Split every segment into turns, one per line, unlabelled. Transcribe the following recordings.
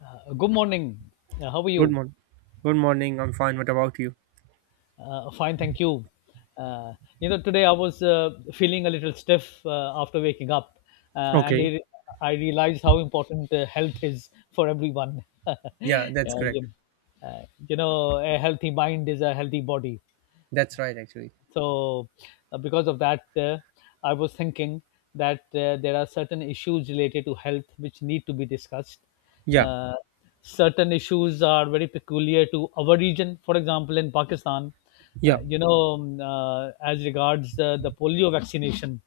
Good morning. How are
Good
you?
morning. Good morning. I'm fine. What about you?
Fine, thank you. Uh, Today I was feeling a little stiff after waking up, uh, and
Okay.
it, I realized how important health is for everyone.
Yeah,
yeah,
that's correct.
you, uh, a healthy mind is a healthy body.
That's right, actually.
So, because of that, I was thinking that there are certain issues related to health which need to be discussed.
Yeah,
Uh, Certain issues are very peculiar to our region. For example, in Pakistan,
yeah,
as regards the polio vaccination,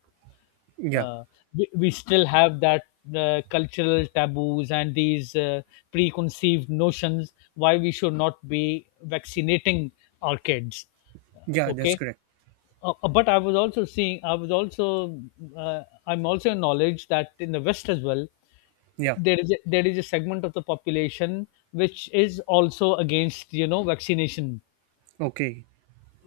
yeah,
uh, we still have that cultural taboos and these preconceived notions why we should not be vaccinating our kids. Uh,
yeah. That's
okay
correct.
but I was also I'm also acknowledged that in the West as well,
Yeah.
there is a segment of the population which is also against, you know, vaccination.
Okay.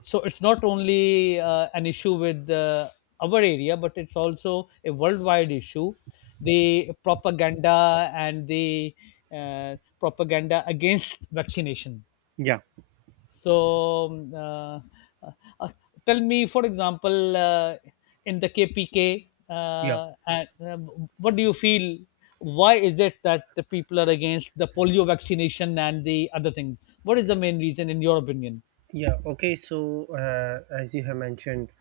So it's not only an issue with our area, but it's also a worldwide issue. The propaganda and the propaganda against vaccination.
Yeah,
So, um, uh, uh, uh, tell me, for example, in the KPK,
yeah,
what do you feel? Why is it that the people are against the polio vaccination and the other things? What is the main reason, in your opinion?
yeah. Okay. So, as you have mentioned,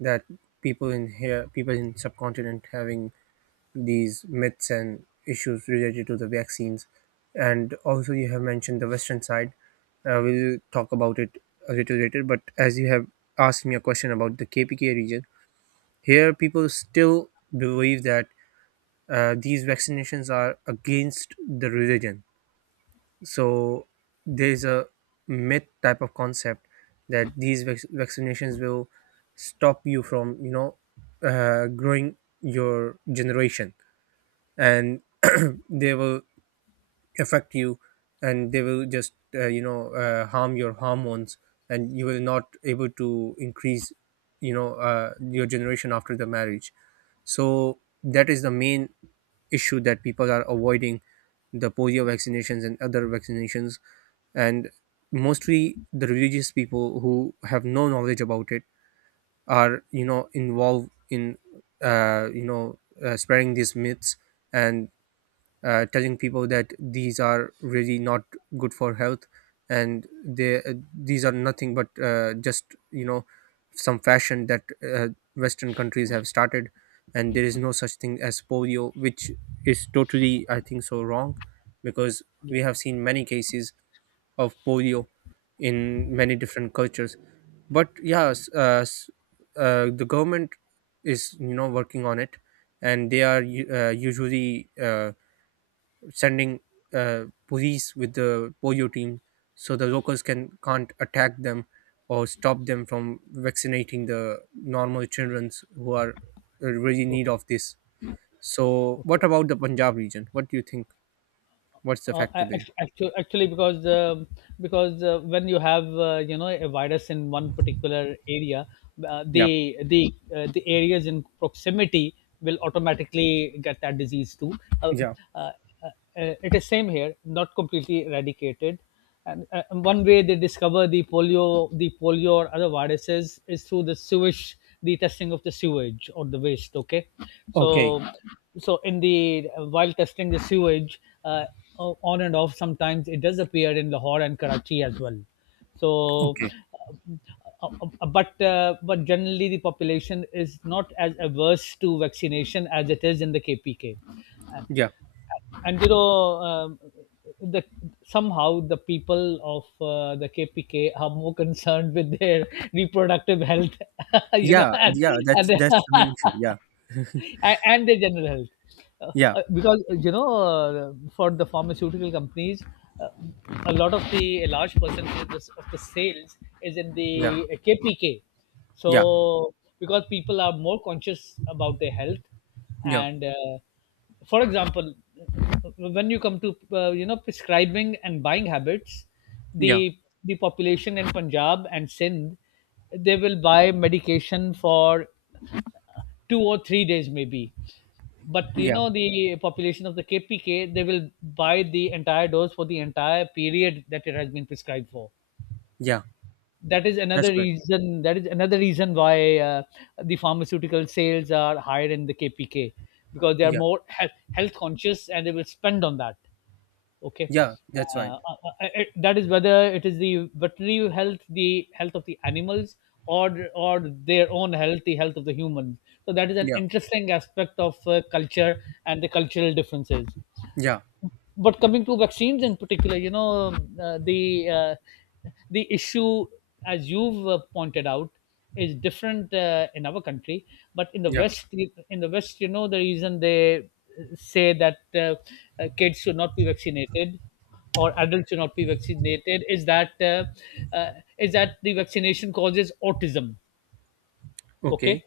that people in here, people in subcontinent, having these myths and issues related to the vaccines, and also you have mentioned the western side. We'll talk about it a little later. But as you have asked me a question about the KPK region, here, people still believe that these vaccinations are against the religion. So there's a myth type of concept that these vaccinations will stop you from, growing your generation, and they will affect you and they will just harm your hormones, and you will not able to increase your generation after the marriage. So that is the main issue that people are avoiding the polio vaccinations and other vaccinations, and mostly the religious people who have no knowledge about it are involved in uh, you know spreading these myths and telling people that these are really not good for health, and they these are nothing but just some fashion that western countries have started, and there is no such thing as polio, which is totally I think so wrong, because
Yeah.
we have seen many cases of polio in many different cultures. But yeah, the government is working on it, and they are usually uh, sending police with the polio team, so the locals can't attack them or stop them from vaccinating the normal children who are really in need
Okay,
of this. So
okay.
what about the Punjab region? What do you think? What's the
uh,
factor there?
actually, because when you have a virus in one particular area, uh,
Yeah.
the the uh, the areas in proximity will automatically get that disease too. uh,
Yeah.
uh, it is same here, not completely eradicated, and one way they discover the polio or other viruses is through the sewage, the testing of the sewage or the waste. Okay.
Okay.
So so in the, while testing the sewage, on and off sometimes it does appear in Lahore and Karachi as well. so uh,
Okay.
uh, uh, but uh, but generally the population is not as averse to vaccination as it is in the KPK.
Yeah.
And you know the Somehow the people of the KPK are more concerned with their reproductive health, you know,
Yeah. Yeah. That's
and
that's the main issue. Yeah.
and their general health.
Yeah.
Because for the pharmaceutical companies, uh, a large percentage of the sales is in the
Yeah.
KPK.
Yeah.
So, because people are more conscious about their health,
Yeah.
and for example, when you come to prescribing and buying habits,
Yeah.
the the population in Punjab and Sindh, they will buy medication for two or three days maybe, but you
Yeah.
know the population of the KPK, they will buy the entire dose for the entire period that it has been prescribed for.
Yeah.
that is
That's
another
correct.
reason that is another reason why the pharmaceutical sales are higher in the KPK, because they are
Yeah.
more health, health conscious and they will spend on that. Okay.
Yeah. That's right.
That is whether it is the veterinary health, the health of the animals, or their own health, the health of the humans. So that is an
Yeah.
interesting aspect of culture and the cultural differences.
Yeah.
But coming to vaccines in particular, the issue, as you've pointed out, is different in our country. But
Yeah.
In the West, you know, the reason they say that kids should not be vaccinated or adults should not be vaccinated uh, is that the vaccination causes autism.
Okay.
Okay.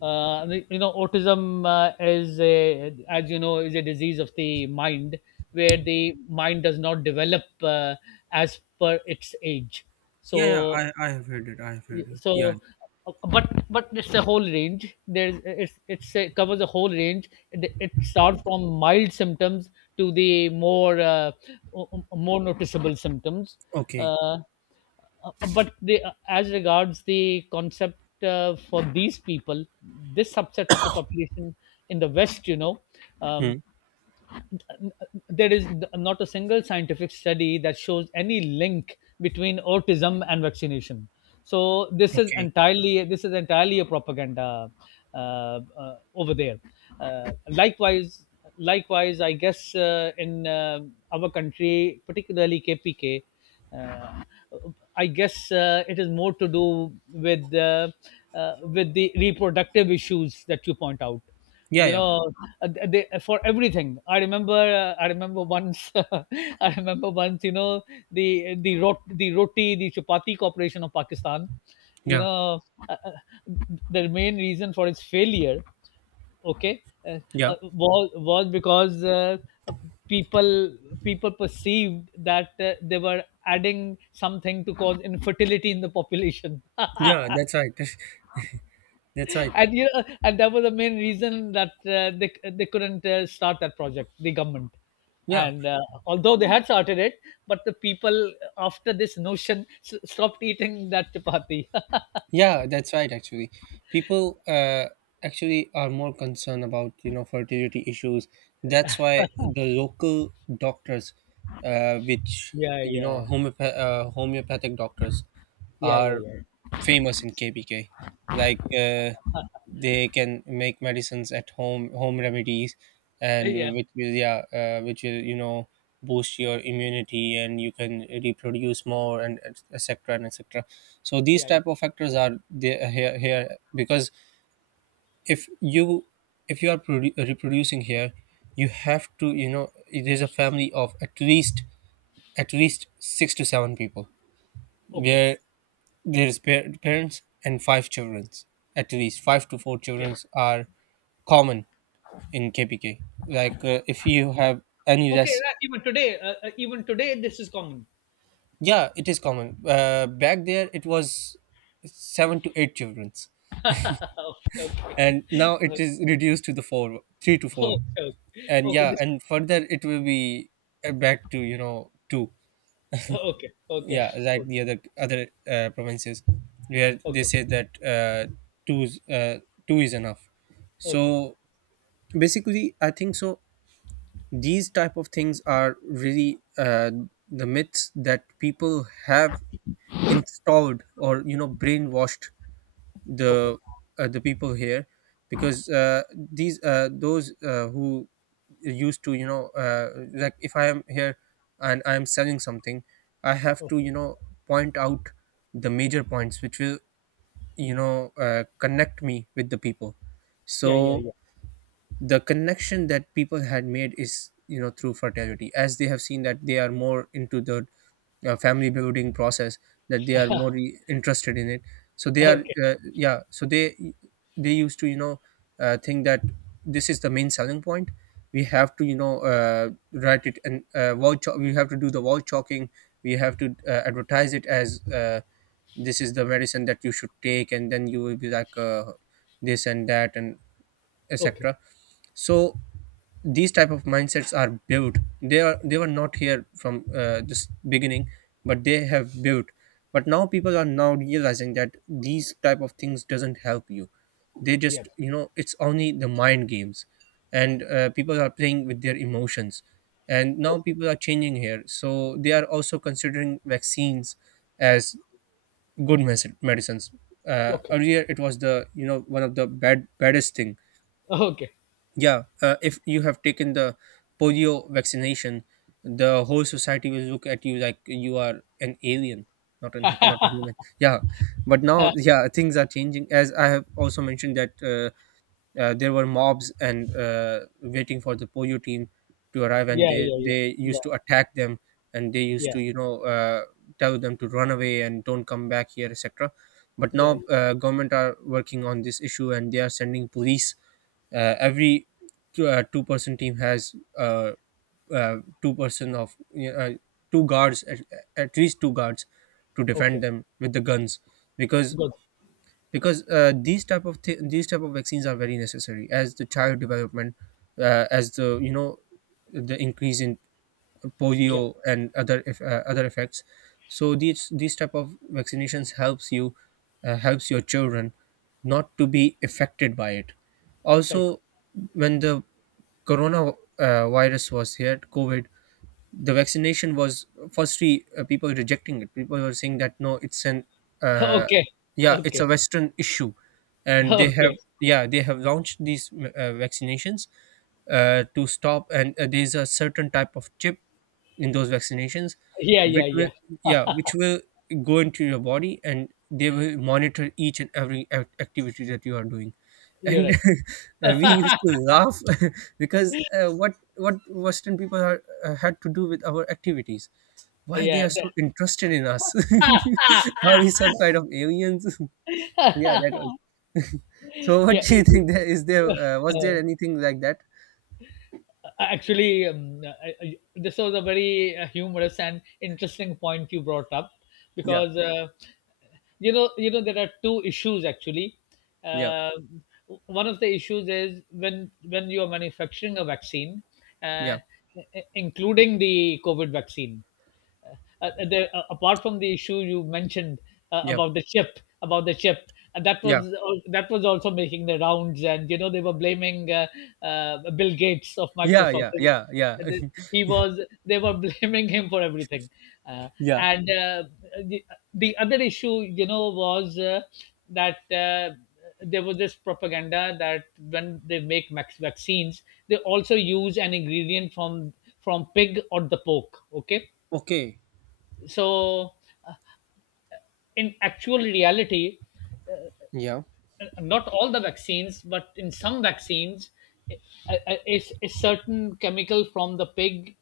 You know, autism is a, as you know, is a disease of the mind, where the mind does not develop as per its age.
Yeah, yeah,
so
I have heard it. I have heard it.
so
Yeah.
but but it's a whole range, there's it's a, covers a whole range. It starts from mild symptoms to the more more noticeable symptoms.
Okay.
uh, but as regards the concept for these people, this subset of the population in the West,
Hmm.
um, there is not a single scientific study that shows any link between autism and vaccination. So this is
Okay.
entirely this is entirely a propaganda over there. Uh, likewise, Likewise, I guess in our country, particularly KPK, uh, I guess it is more to do with the reproductive issues that you point out.
Yeah,
You
yeah,
know, they for everything I remember once I remember once, you know, the rot the roti the chapati corporation of Pakistan, you
yeah,
know, uh, uh, the main reason for its failure. Okay. uh,
yeah,
was because uh, people people perceived that they were adding something to cause infertility in the population.
yeah. That's right. That's right.
And you know, and that was the main reason that they couldn't start that project, the government.
Yeah,
And although they had started it, but the people after this notion stopped eating that chapati.
yeah, that's right. Actually, people actually are more concerned about fertility issues. That's why the local doctors, which
Yeah, yeah,
homeopathic doctors,
yeah, yeah,
are
yeah,
famous in KBK. Like they can make medicines at home, home remedies,
yeah, yeah,
and which will boost your immunity, and you can reproduce more, and etc and etc. So these
yeah.
type of factors are there here, because if you if you are reproducing here. You have to, it is a family of at least, six to seven people,
Okay,
where there's parents and five children. At least five to four
yeah,
children are common in kpk. Like if you have any
okay.
less.
Right. Even today, this is common.
Yeah, it is common. Back there it was seven to eight childrens,
Okay,
and now it
okay,
is reduced to the four three to four.
okay,
And
okay.
yeah,
This,
and further it will be back to, two.
okay, okay,
Yeah, like
okay,
the other provinces, where they say that two is uh, two is enough.
okay, okay,
So basically I think so these type of things are really the myths that people have installed, or brainwashed
okay.
the the people here. Because these those who used to, like if I am here and I am selling something, I have to,
Okay.
point out the major points which will connect me with the people.
Yeah, yeah,
So
yeah.
the connection that people had made is, through fertility, as they have seen that they are more into the family building process, that they are more interested in it. so they are
Okay,
uh, yeah so they used to, think that this is the main selling point. We have to, write it, and we have to do the wall chalking. We have to advertise it as this is the medicine that you should take, and then you will be like this and that and
okay.
etc. So these type of mindsets are built. They were not here from this beginning, but they have built. But now people are now realizing that these type of things doesn't help you. They
Yeah.
just, it's only the mind games, and people are playing with their emotions. And now people are changing here, so they are also considering vaccines as good medicines.
Okay.
Earlier it was the, one of the baddest thing.
Okay.
Yeah, if you have taken the polio vaccination, the whole society will look at you like you are an alien, not a human. Yeah, but now, yeah, things are changing. As I have also mentioned that there were mobs and waiting for the Poyo team to arrive, and
Yeah, yeah, yeah.
they
Yeah,
used to attack them, and they used
yeah,
to, tell them to run away and don't come back here, etc. But
yeah, yeah.
now government are working on this issue, and they are sending police. Every two-person team has uh, two person of yeah, two guards, at least two guards to defend
Okay.
them with the guns. because
Good.
because these type of vaccines are very necessary, as the child development, as, the the increase in
Yeah.
polio and other effects. So these type of vaccinations helps your children not to be affected by it.
Right.
Also, when the corona virus was here, covid, the vaccination was firstly, people were rejecting it. People were saying that no, it's an uh,
Okay.
yeah it's
Okay.
a western issue, and
Okay.
they have launched these vaccinations to stop, and there's a certain type of chip in those vaccinations,
Yeah, yeah,
which will,
yeah.
yeah which will go into your body, and they will monitor each and every activity that you are doing.
You're
And
right.
we used to laugh because what western people had to do with our activities, why they
Yeah,
are so
that-.
interested in us, are we some kind of aliens? So yeah, that was so what
Yeah,
do you
y-.
think? There is there Was there anything like that?
Actually, I, this was a very humorous and interesting point you brought up,
Yeah,
because you know there are two issues actually.
yeah,
Uh, one of the issues is when you are manufacturing a vaccine,
yeah,
uh, including the COVID vaccine, uh, apart from the issue you mentioned uh,
yeah,
about the chip about the chip and that
yeah,
was that was also making the rounds, and you know they were blaming Bill Gates of
yeah,
Microsoft.
yeah, yeah, yeah.
They- he was They were blaming him for everything. uh,
Yeah,
and uh, the, the other issue, you know, was that there was this propaganda that when they make max vaccines, they also use an ingredient from pig or the pork. Okay.
okay,
So in actual reality,
yeah,
not all the vaccines, but in some vaccines, a, a certain chemical from the pig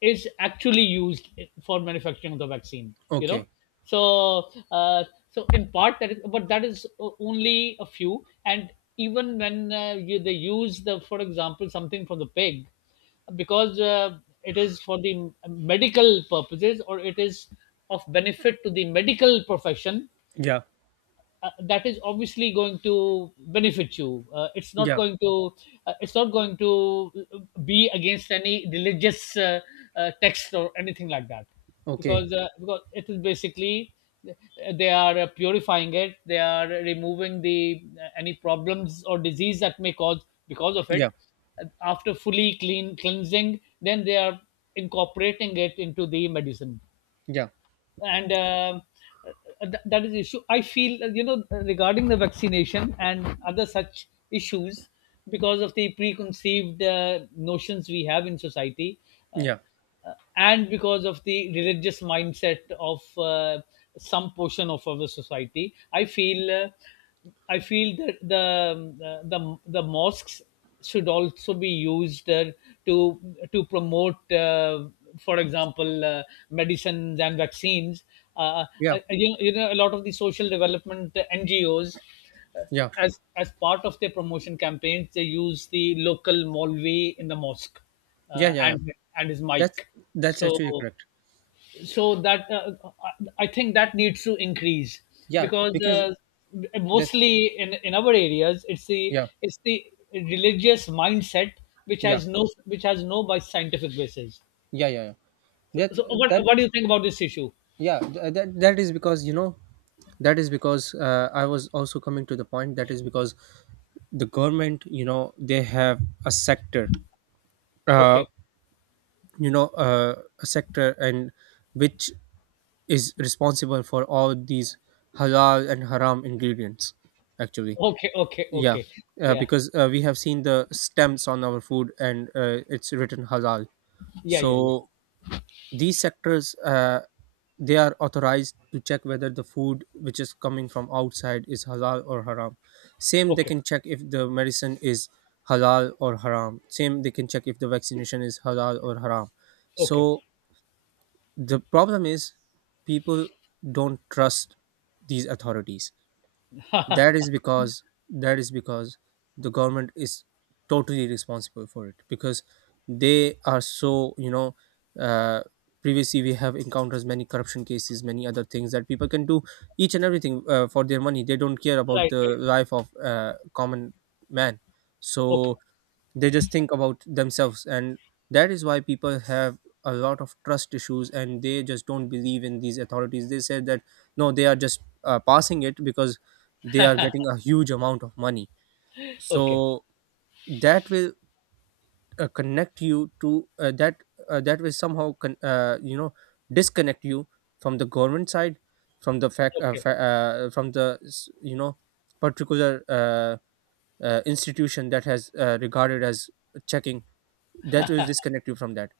is actually used for manufacturing of the vaccine. You know,
okay,
so uh, so in part that is, but that is only a few. And even when they use the, for example, something from the pig, because it is for the medical purposes or it is of benefit to the medical profession,
yeah,
that is obviously going to benefit you.
yeah,
It's not going to be against any religious text or anything like that,
okay,
because it is basically, they are purifying it, they are removing the any problems or disease that may cause because of it.
yeah,
After fully cleansing, then they are incorporating it into the medicine.
yeah,
and um, uh, that is the issue I feel, you know, regarding the vaccination and other such issues, because of the preconceived notions we have in society, uh,
yeah,
and because of the religious mindset of some portion of our society. I feel that the mosques should also be used to to promote, for example, medicines and vaccines. Uh, uh,
yeah, yeah, yeah,
you know, a lot of the social development NGOs, uh,
yeah,
as part of their promotion campaigns, they use the local Molvi in the mosque
yeah,
uh,
yeah.
and and his
That's
mic.
that's
So
actually correct.
so that I think that needs to increase,
Yeah,
because
because that's,
mostly in our areas, it's
yeah,
the religious mindset
yeah,
which has no by scientific basis.
yeah, yeah, yeah.
So,
That
so what
that
what do you think about this issue?
that is because, that is because I was also coming to the point. That is because the government, they have a sector, uh,
Okay,
and which is responsible for all these halal and haram ingredients. Actually,
okay, okay,
yeah,
okay. Yeah,
because we have seen the stamps on our food, and it's written halal.
yeah, yeah, yeah.
So these sectors they are authorized to check whether the food which is coming from outside is halal or haram. Same, they
Okay,
can check if the medicine is halal or haram. Same, they can check if the vaccination is halal or haram. So
okay.
the problem is, people don't trust these authorities. that is because that is because the government is totally responsible for it, because they are so, uh, previously we have encountered many corruption cases, many other things that people can do each and everything for their money. They don't care about
Right,
the
right.
life of common man.
Okay,
So they just think about themselves, and that is why people have a lot of trust issues, and they just don't believe in these authorities. They said that no, they are just passing it because they are getting a huge amount of money.
okay,
So that will connect you to that, that will somehow disconnect you from the government side, from the fact uh,
okay,
fa- uh, from the particular institution that has regarded as checking. That will disconnect you from that,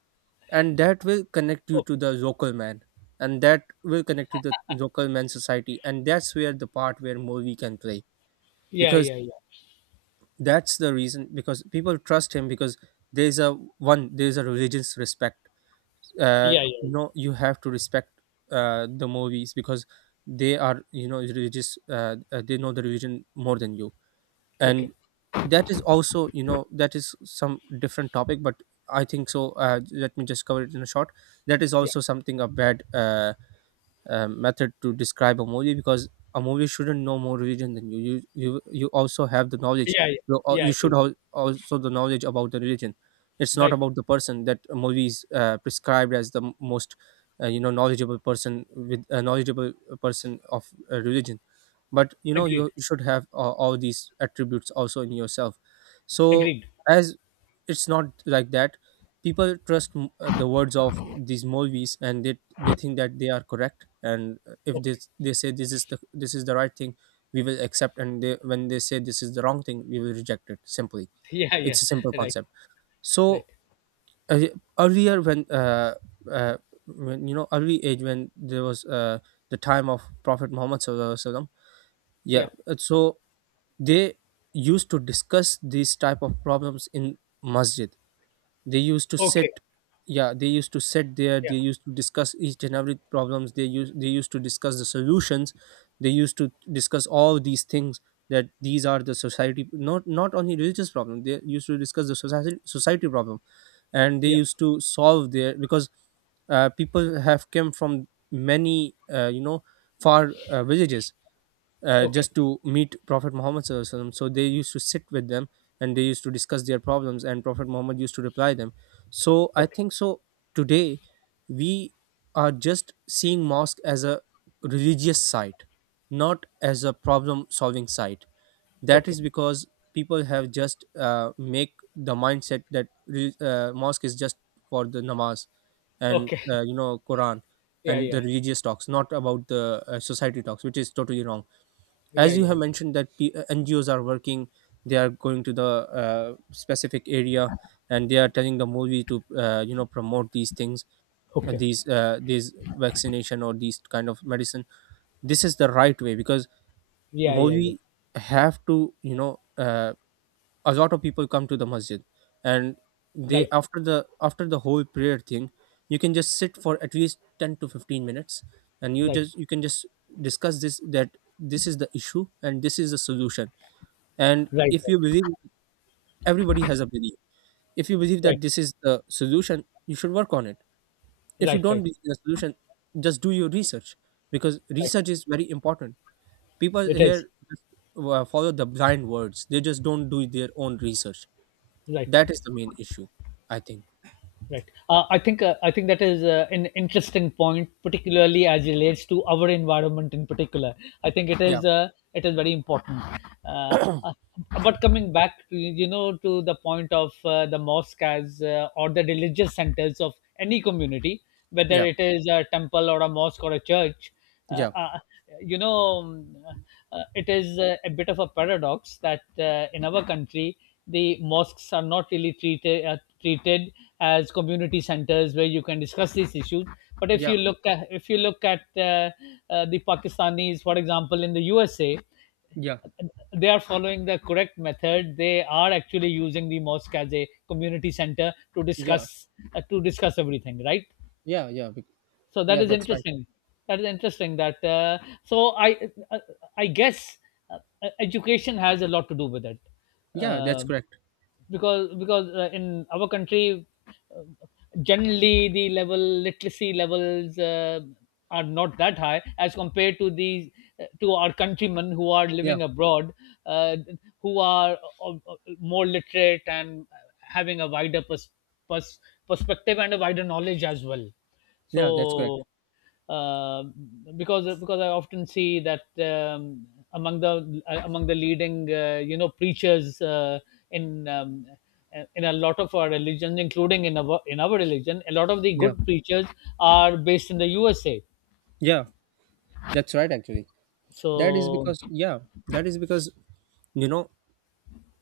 and that will connect you to
okay.
the local man, and that will connect you to the local man society, and that's where the part where movie can play.
Yeah,
Because
yeah, yeah,
that's the reason, because people trust him, because there's a religious respect.
yeah. Yeah,
No, you have to respect the movies, because they are, religious, they know the religion more than you.
yeah.
And
Okay.
that is also, that is some different topic, but I think so let me just cover it in a short. That is
Yeah,
also something a bad method to describe a movie because a movie shouldn't know more religion than you. You also have the knowledge.
yeah, yeah,
you, al-
yeah.
you
You
should
do.
also the knowledge about the religion. It's not
Right.
about the person that a movie is prescribed as the most knowledgeable person, with a knowledgeable person of religion. But
Agreed.
you should have all these attributes also in yourself. So,
Agreed.
as it's not like that, people trust the words of these movies, and they think that they are correct, and if they
Okay.
they say this is the right thing, we will accept, and they when they say this is the wrong thing, we will reject it simply.
Yeah, yeah.
It's a simple
Right,
concept.
right.
So, uh, earlier uh, when early age, when there was the time of Prophet Muhammad Sallallahu Alaihi Wasallam, yeah,
Yeah.
so they used to discuss these type of problems in masjid. They used to
Okay.
sit. Yeah, they used to sit there,
Yeah.
they used to discuss each and every problems, they used to discuss the solutions, they used to discuss all these things, that these are the society, not only religious problem. They used to discuss the society problem, and they
Yeah.
used to solve their, because people have come from many far villages,
Okay.
just to meet Prophet Muhammad, SAW. So they used to sit with them, and they used to discuss their problems, and Prophet Muhammad used to reply them. So I
Okay.
think so today we are just seeing mosque as a religious site, not as a problem solving site. That
Okay.
is because people have just make the mindset that mosque is just for the namaz, and
Okay.
Quran
Yeah,
and the
yeah.
religious talks, not about the society talks, which is totally wrong.
Yeah,
As you
yeah,
have
yeah.
mentioned that NGOs are working, they are going to the specific area, and they are telling the movie to promote these things,
Okay.
these vaccination or these kind of medicine. This is the right way, because
Yeah, yeah, yeah.
movie have to, a lot of people come to the masjid, and they,
Right.
after the whole prayer thing, you can just sit for at least 10 to 15 minutes, and
Right.
you can just discuss this, that this is the issue and this is the solution. And
Right,
if
right.
you believe, everybody has a belief, if you believe
Right.
that this is the solution, you should work on it. If you
Right, right.
don't believe in a solution, just do your research, because
Right.
research is very important. People
It is.
here just follow the blind words; they just don't do their own research.
Right.
That is the main issue, I think.
Right. I think that is an interesting point, particularly as relates to our environment in particular. I think
Yeah,
it is very important. Uh, uh, but coming back, to, you know, to the point of the mosque as or the religious centers of any community, whether
yeah,
it is a temple or a mosque or a church, uh,
yeah,
uh, you know, um, it is a bit of a paradox that in our country, the mosques are not really treated as community centers where you can discuss these issues. But if you
yeah,
look at if you look at the Pakistanis, for example, in the USA,
yeah,
they are following the correct method. They are actually using the mosque as a community center
yeah,
to discuss everything, right?
yeah, yeah,
So that
yeah.
is
That's right.
interesting that so i uh, I guess uh, education has a lot to do with it,
Yeah, that's
uh,
correct.
because in our country uh, generally the level literacy levels are not that high as compared to the to our countrymen who are
Yeah,
living abroad, uh, who are more literate and having a pers- perspective and a wider knowledge as well.
yeah, that's correct.
So uh, because I often see that among the leading you know preachers in in a lot of our religions, including in our religion, a lot of the
Yeah,
good preachers are based in the USA.
yeah, that's right. Actually, that is
So
because, yeah, that is because, you know,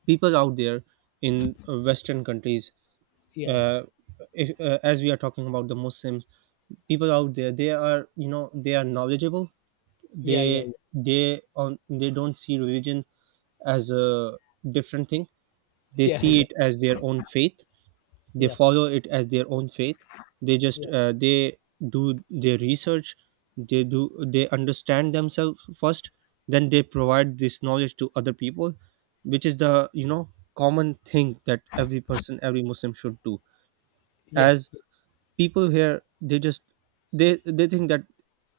people out there in western countries,
yeah,
uh, if, as we are talking about the muslims, people out there, they are, you know, they are knowledgeable.
yeah, yeah,
They they on they don't see religion as a different thing. They
yeah,
see
yeah,
it as their own faith, they
yeah,
follow it as their own faith. They just
yeah,
they do their research, they do they understand themselves first, then they provide this knowledge to other people, which is the, you know, common thing that every person, every muslim should do.
yeah,
As
yeah,
people here, they just, they think that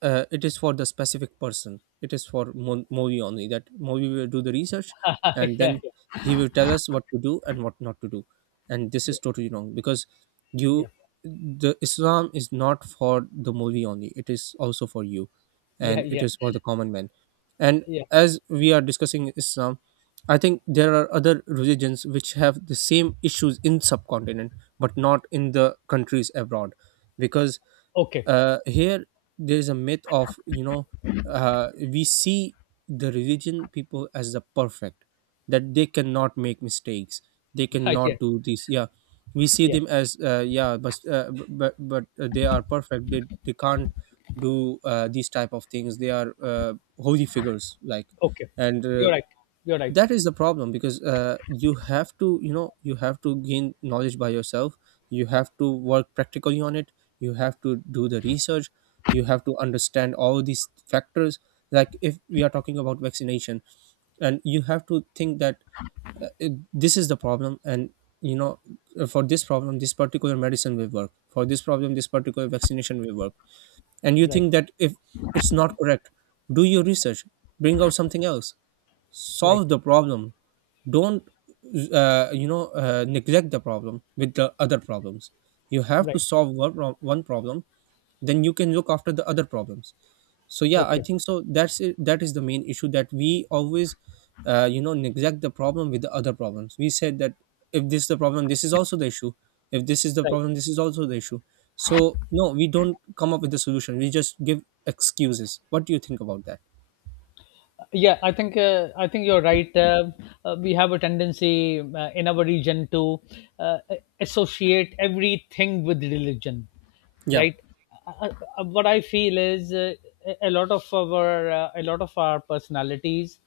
it is for the specific person, it is for Movi only, that Movi will do the research, and
yeah,
then he will tell us what to do and what not to do. And this is totally wrong, because
yeah, yeah,
you, the Islam is not for the Movi only, it is also for you,
yeah,
and it
yeah,
is for the common man. And
yeah.
as we are discussing Islam, I think there are other religions which have the same issues in subcontinent, but not in the countries abroad, because
Okay,
here there is a myth of, you know, we see the religion people as the perfect, that they cannot make mistakes, they
yeah,
cannot do this. Yeah. We see
yeah.
them as yeah, but b- but they are perfect, they can't do these type of things, they are holy figures like.
Okay,
And
you're right. You're right.
that is the problem, because you have to, you have to gain knowledge by yourself. You have to work practically on it, you have to do the research, you have to understand all these factors. Like, if we are talking about vaccination, and you have to think that this is the problem. And you know for this problem, this particular medicine will work, for this problem, this particular vaccination will work. And you
Right.
think that, if it's not correct, do your research, bring out something else, solve
Right.
the problem. Don't neglect the problem with the other problems. You have to
Right.
solve one problem, then you can look after the other problems. So yeah, I
Okay.
think so, that's it, that is the main issue, that we always neglect the problem with the other problems. We said that, if this is the problem, this is also the issue; if this is the
Right.
problem, this is also the issue. So no, we don't come up with the solution, we just give excuses. What do you think about that?
Yeah, I think you're right. We have a tendency in our region to uh, associate everything with religion,
Yeah,
right? What I feel is a lot of our personalities,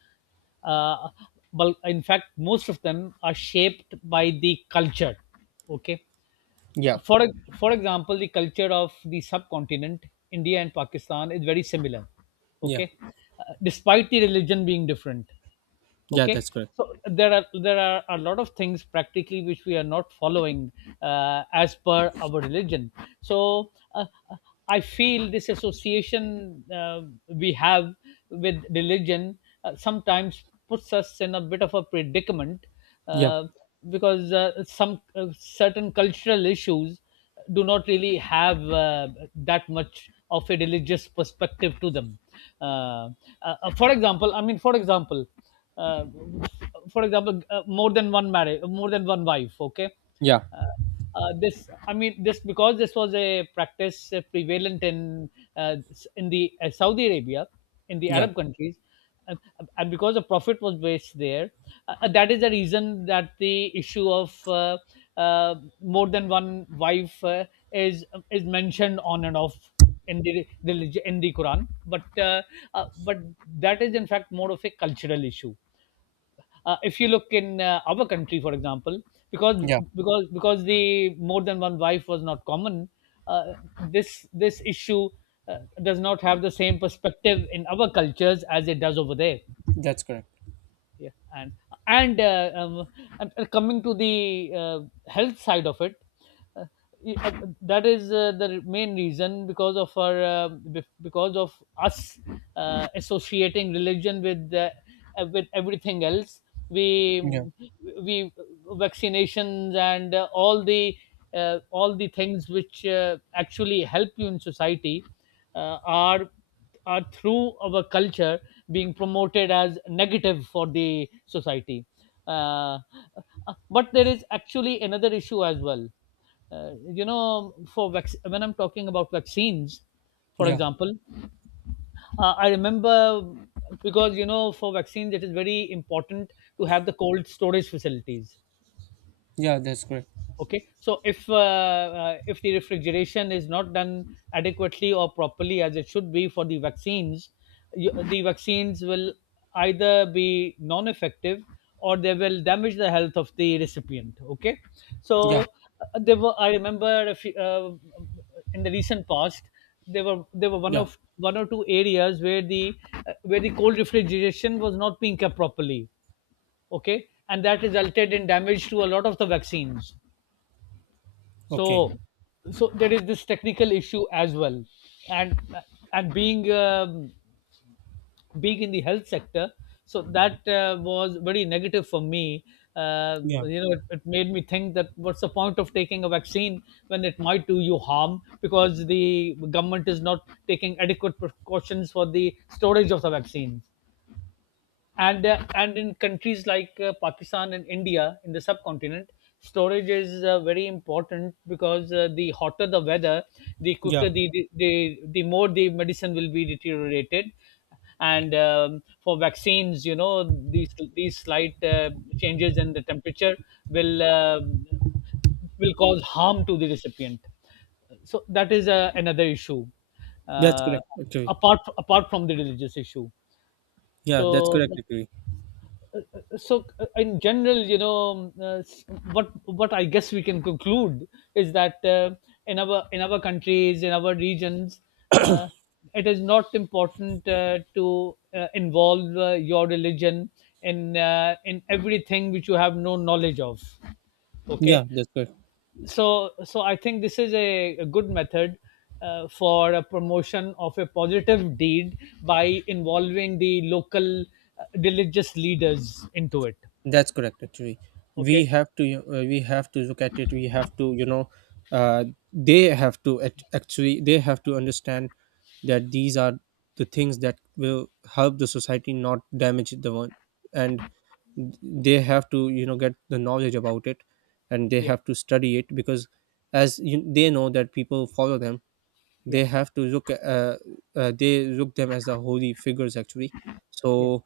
uh, well, in fact, most of them are shaped by the culture. Okay.
yeah,
For e- for example, the culture of the subcontinent, India and Pakistan, is very similar.
yeah,
Okay. Despite the religion being different.
yeah,
Okay,
that's correct.
so there are a lot of things practically which we are not following as per our religion. So I feel this association we have with religion sometimes puts us in a bit of a predicament,
Yeah,
uh, because some certain cultural issues do not really have that much of a religious perspective to them. Uh, uh, for example, I mean, uh, for example, more than one marriage, more than one wife. Okay.
yeah,
Uh, uh, this I mean, this because this was a practice prevalent uh, in the Saudi Arabia, in the
yeah,
Arab countries and and because the profit was based there, that is the reason that the issue of uh, more than one wife is is mentioned on and off in the Quran. But that is in fact more of a cultural issue. If you look in our country, for example, because
yeah.
because the more than one wife was not common, uh, this issue does not have the same perspective in our cultures as it does over there,
That's correct.
yeah. And and uh, um, and uh, coming to the health side of it, uh, y- uh, that is the main reason. Because of because of us associating religion with everything else, we
Yeah,
we, vaccinations and all the things which actually help you in society, uh, are are through our culture being promoted as negative for the society. Uh, but there is actually another issue as well. You know, when I'm talking about vaccines, for
yeah,
example, I remember, because you know for vaccines it is very important to have the cold storage facilities.
yeah. That's correct.
Okay, so if the refrigeration is not done adequately or properly as it should be for the vaccines, you, the vaccines will either be non effective or they will damage the health of the recipient. Okay, so
Yeah,
there were, I remember, in the recent past, there were one
yeah.
of one or two areas where the cold refrigeration was not being kept properly. Okay, and that resulted in damage to a lot of the vaccines.
Okay.
So so there is this technical issue as well, and and being being in the health sector. So that was very negative for me.
Yeah,
You know, it made me think that what's the point of taking a vaccine when it might do you harm, because the government is not taking adequate precautions for the storage of the vaccines. And in countries like Pakistan and India in the subcontinent, storage is very important, because the hotter the weather, the
yeah.
quicker the more the medicine will be deteriorated. And for vaccines, you know, these slight changes in the temperature will uh, will cause harm to the recipient. So that is another issue,
That's
uh,
correct. Actually,
apart from the religious issue.
yeah. That's
So
correct. Actually,
so in general, you know, what I guess we can conclude is that in our countries, in our regions, uh, it is not important to involve your religion in everything which you have no knowledge of, okay.
yeah. That's correct.
So so I think this is a good method for a promotion of a positive deed by involving the local religious leaders into it.
That's correct. Actually, we
Okay,
have to. We have to look at it. We have to. You know, uh, they have to actually, they have to understand that these are the things that will help the society, not damage the one. And they have to, you know, get the knowledge about it, and they
yeah,
have to study it, because as you, they know that people follow them,
yeah,
they have to look, they look them as the holy figures actually.
yeah,
So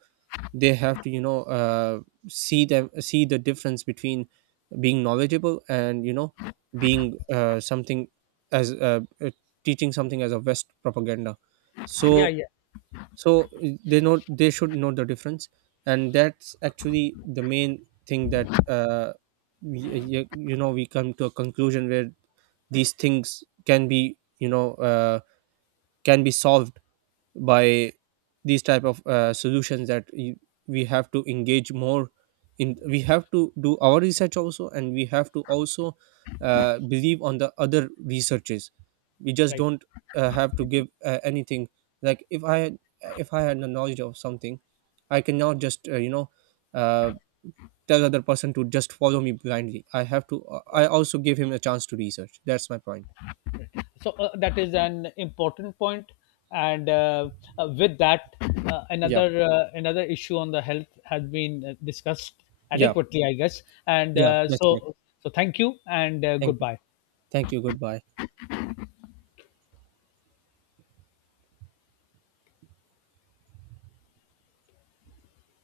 they have to, you know, see the difference between being knowledgeable and, you know, being something, as teaching something as a west propaganda.
yeah,
So,
yeah,
they know, they should know the difference. And that's actually the main thing, that we, we come to a conclusion where these things can be, you know, can be solved by these type of solutions. That we have to engage more in, we have to do our research also, and we have to also believe on the other researches. We just
right,
don't have to give anything. Like, if if I had the knowledge of something, I cannot just uh, tell other person to just follow me blindly, I have to I
right.
also give him a chance to research. That's my point.
So that is an important point, and with that,
Yeah,
another issue on the health has been discussed
yeah,
adequately, I guess. and
yeah,
uh,
that's correct.
so so thank you, and
thank you
goodbye.
thank you goodbye.